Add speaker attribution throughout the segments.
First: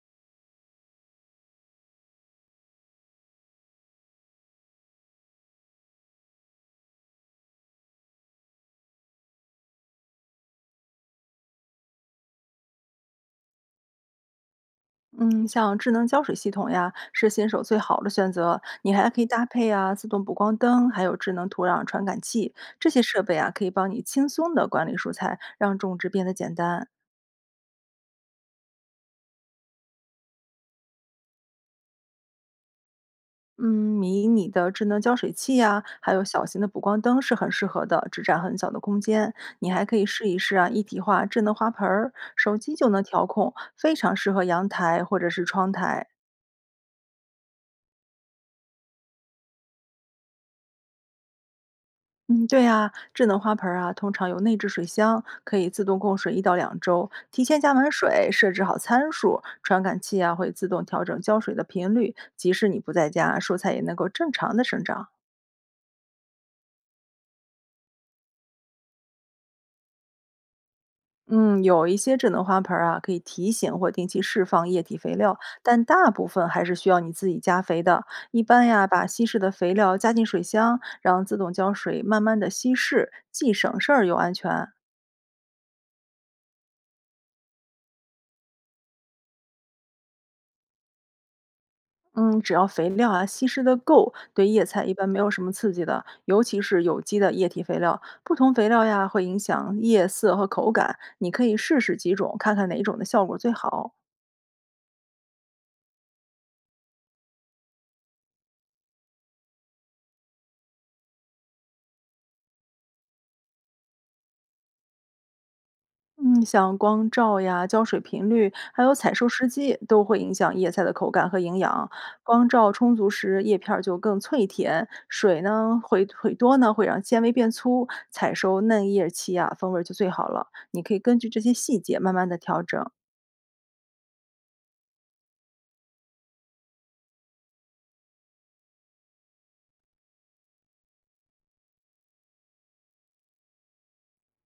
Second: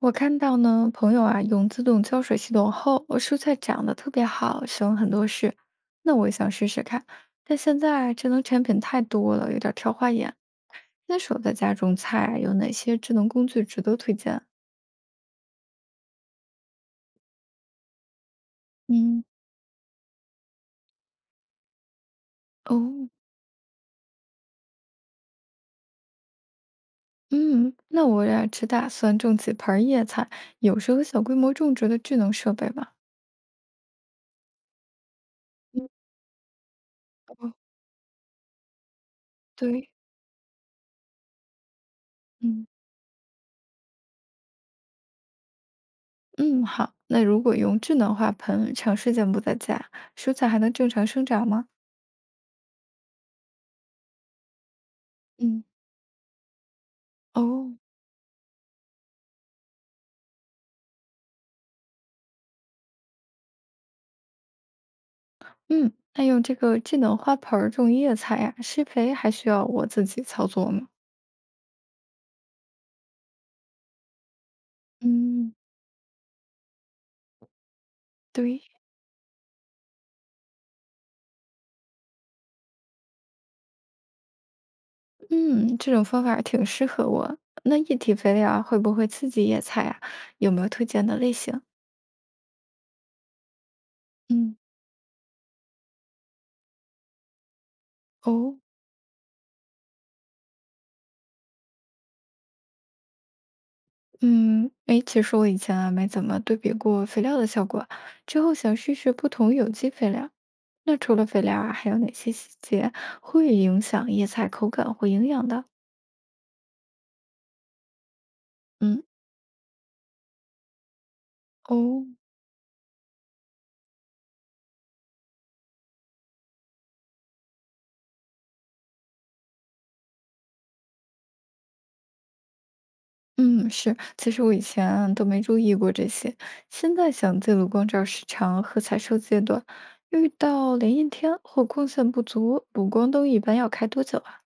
Speaker 1: 我看到呢，朋友啊用自动浇水系统后，蔬菜长得特别好，省很多事。那我也想试试看，但现在啊智能产品太多了，有点儿挑花眼。新手在家种菜，有哪些智能工具值得推荐？
Speaker 2: 嗯，像智能浇水系统呀，是新手最好的选择。你还可
Speaker 1: 嗯，
Speaker 2: 以搭配啊，自动补光灯，还有智能土壤传感器，这些
Speaker 1: 哦，
Speaker 2: 设备啊，可以帮你轻松的管理蔬菜，让种植变得简单。
Speaker 1: 嗯，那我呀只打算种几盆儿叶菜，有适合小规模种植的智能设备吗？
Speaker 2: 嗯，迷你的智能浇水器
Speaker 1: 嗯，
Speaker 2: 呀，还有小型的补光灯是
Speaker 1: 哦，
Speaker 2: 很适合的，只占很小的空间。你还
Speaker 1: 对，
Speaker 2: 可以试一试啊，一体化智能花盆儿，手
Speaker 1: 嗯
Speaker 2: 机就能调控，非常适合阳台或者是窗台。
Speaker 1: 嗯，好。那如果用智能化盆，长时间不在家，蔬菜还能正常生长吗？
Speaker 2: 嗯，对呀，智能花盆儿啊，通常有内置水箱，可
Speaker 1: 嗯，
Speaker 2: 以自动供水一到两周，提前加
Speaker 1: 哦。
Speaker 2: 满水，设置好参数，传感器啊会自动调整浇水的频率，即使你不在家，蔬菜也能够正常的生长。
Speaker 1: 嗯，那用这个智能花盆儿种叶菜呀、施肥还需要我自己操作吗？
Speaker 2: 嗯，有一些智能花盆儿啊，可以提醒或定期释放液体肥料，
Speaker 1: 嗯，
Speaker 2: 但大部分还是需要你自己加肥的。一
Speaker 1: 对，
Speaker 2: 般呀，把稀释的肥料加进水箱，让自动浇水慢慢的稀释，既省事儿又安全。
Speaker 1: 嗯，这种方法挺适合我。那液体肥料啊会不会刺激叶菜啊？有没有推荐的类型？
Speaker 2: 嗯，只要肥料啊稀释的够，对
Speaker 1: 嗯，
Speaker 2: 叶菜一般没有什么刺激的，尤其是有机的液体肥料。不同
Speaker 1: 哦，
Speaker 2: 肥料呀会影响叶色和口感，你可以试试几种，看看哪种的效果最好。
Speaker 1: 嗯，哎，其实我以前啊没怎么对比过肥料的效果，之后想试试不同有机肥料。那除了肥料啊，还有哪些细节会影响叶菜口感或营养的？
Speaker 2: 嗯，像光照呀、浇水频率，还有
Speaker 1: 嗯。
Speaker 2: 采收时机，都会影响叶菜的口感和营养。
Speaker 1: 哦，
Speaker 2: 光照充足时，叶片儿就更脆甜；水呢，会多呢，会让纤维变粗。采收嫩叶期呀，风味儿就最好了。你可以根据这些细节慢慢的调整。
Speaker 1: 嗯，是，其实我以前啊都没注意过这些，现在想记录光照时长和采收阶段，遇到连阴天或光线不足，补光灯一般要开多久啊？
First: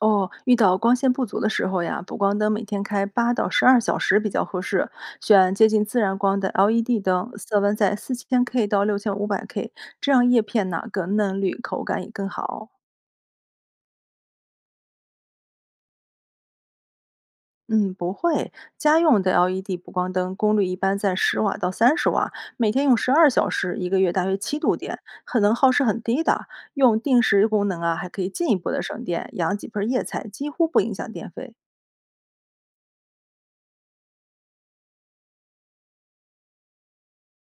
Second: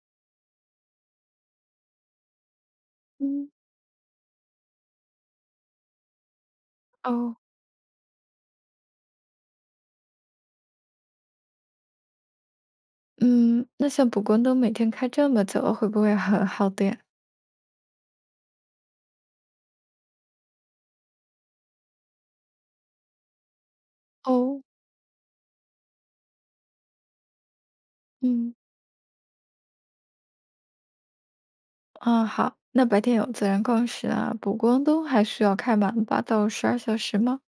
Speaker 2: 哦，遇到光线不足的时候呀，补光灯每天开八到
Speaker 1: 嗯，
Speaker 2: 十二小时比较合适，选接近自然光的 LED 灯，
Speaker 1: 哦，
Speaker 2: 色温在4000 K 到6500 K，这样叶片呢更嫩绿，口感也更好。
Speaker 1: 嗯，那像补光灯每天开这么久，会不会很耗电？
Speaker 2: 嗯，不会，家用的 LED 补光灯功率一般在10瓦到30瓦，每天用十二小时，一个月大约七
Speaker 1: 哦，
Speaker 2: 度电，很能耗是很低的。用定时功能啊，还可以进
Speaker 1: 嗯，
Speaker 2: 一步的省电，养几盆叶菜几乎不影响电费。
Speaker 1: 啊，好，那白天有自然光时啊，补光灯还需要开满8到12小时吗？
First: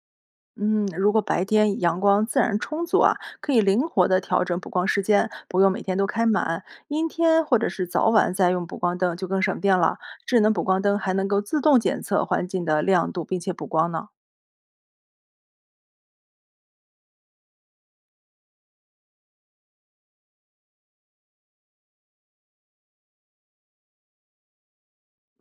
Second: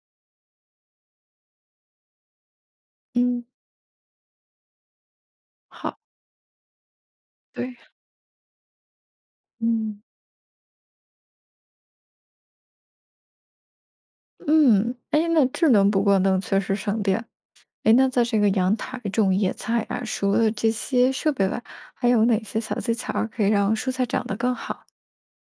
Speaker 2: 嗯，如果白天阳光自然充足啊，
Speaker 1: 嗯，
Speaker 2: 可以灵活的调整补光时间，不用每天
Speaker 1: 好，
Speaker 2: 都开满。阴天或者
Speaker 1: 对，
Speaker 2: 是早晚再用补光灯就更省电了。
Speaker 1: 嗯
Speaker 2: 智能补光灯还能够自动检测环境的亮度，并且补光呢。
Speaker 1: 嗯，哎，那智能补光灯确实省电，诶，那在这个阳台种野菜啊，除了这些设备外，还有哪些小技巧儿可以让蔬菜长得更好？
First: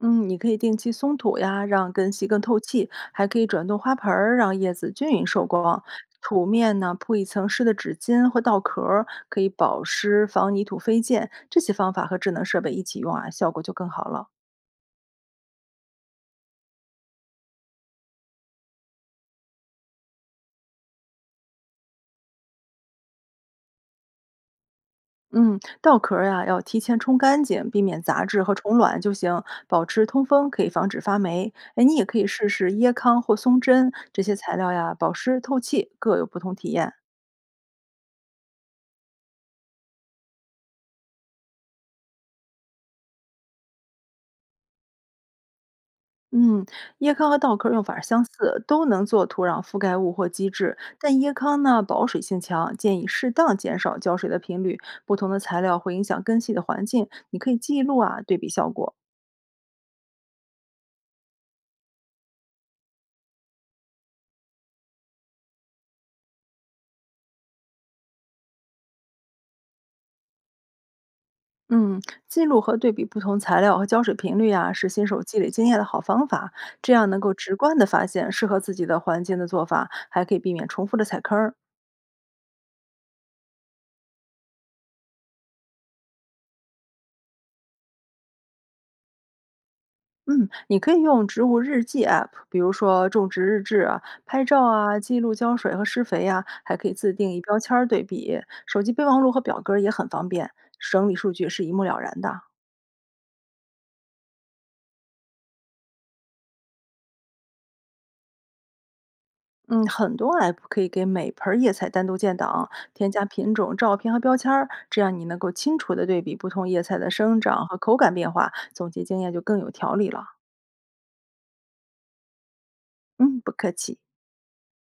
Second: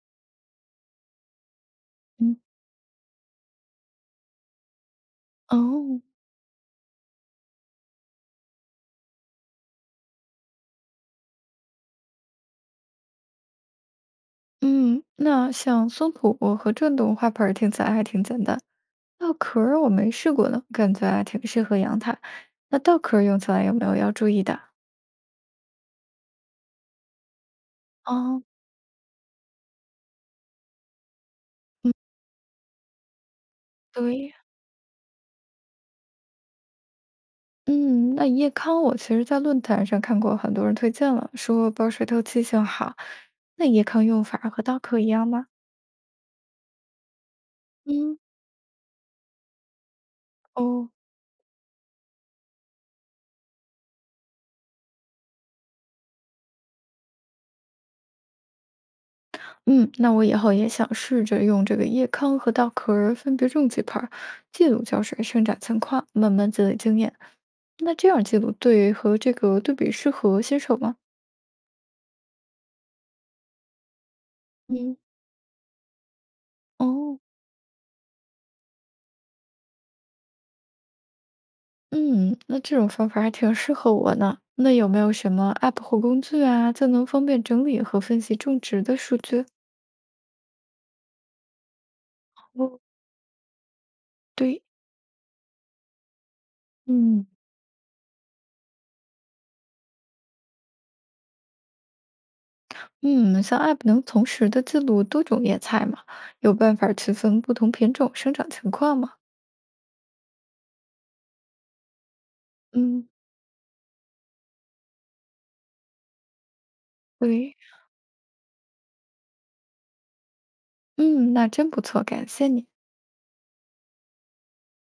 Speaker 2: 嗯，你可以定期松土呀，让根系
Speaker 1: 嗯，
Speaker 2: 更透气，还可以转动花盆儿，让叶子均匀受光。
Speaker 1: 哦，
Speaker 2: 土面呢铺一层湿的纸巾或稻壳儿，可以保湿、防泥土飞溅。这些方法和智能设备一起用啊，效果就更好了。
Speaker 1: 嗯，那像松土和转动花盆儿听起来还挺简单，稻壳儿我没试过呢，感觉还挺适合阳台。那稻壳儿用起来有没有要注意的？
Speaker 2: 嗯，稻壳儿呀，要提前冲干净，避免杂质
Speaker 1: 哦，
Speaker 2: 和虫卵就行。保持通风可以防止发霉。哎，你也可以试试椰糠或松针这
Speaker 1: 对，
Speaker 2: 些材料呀，保湿透气，各有不同体验。
Speaker 1: 嗯，那椰糠我其实在论坛上看过很多人推荐了，说保水透气性好。那椰糠用法儿和稻壳一样吗？
Speaker 2: 嗯，椰糠和稻壳儿用法儿
Speaker 1: 嗯，
Speaker 2: 相似，都能做土壤覆盖物或基质，
Speaker 1: 哦。
Speaker 2: 但椰糠呢保水性强，建议适当减少浇水的频率。不同的材料会影响根系的环境，你可以记录啊，对比效果。
Speaker 1: 嗯，那我以后也想试着用这个叶康和稻壳儿分别种几盆儿，记录浇水、生长情况，慢慢积累经验。那这样记录对和这个对比适合新手吗？
Speaker 2: 嗯，记录和对比不同材料和浇水频率呀、是
Speaker 1: 嗯，
Speaker 2: 新手积累经验的好方法。这样
Speaker 1: 哦，
Speaker 2: 能够直观的发现适合自己的环境的做法，还可以避免重复的踩坑儿。
Speaker 1: 嗯，那这种方法还挺适合我呢。那有没有什么 App 或工具啊，就能方便整理和分析种植的数据？
Speaker 2: 嗯，你可以用植物日记 App，比如
Speaker 1: 哦，
Speaker 2: 说种植日志啊，拍照
Speaker 1: 对，
Speaker 2: 啊，记录浇水和施肥呀、还可以自
Speaker 1: 嗯
Speaker 2: 定义标签儿对比。手机备忘录和表格儿也很方便，整理数据是一目了然的。
Speaker 1: 嗯，像 App 能同时的记录多种叶菜吗？有办法区分不同品种生长情况吗？
Speaker 2: 嗯，很多 app 可以给每盆儿叶菜单独建档，
Speaker 1: 嗯，
Speaker 2: 添加品种、照片和标签儿，这样你能够清楚的对比不同叶菜的生
Speaker 1: 对。
Speaker 2: 长和口感变化，总结经验就更有条理了。
Speaker 1: 嗯，那真不错，感谢你。
Speaker 2: 嗯，不客气。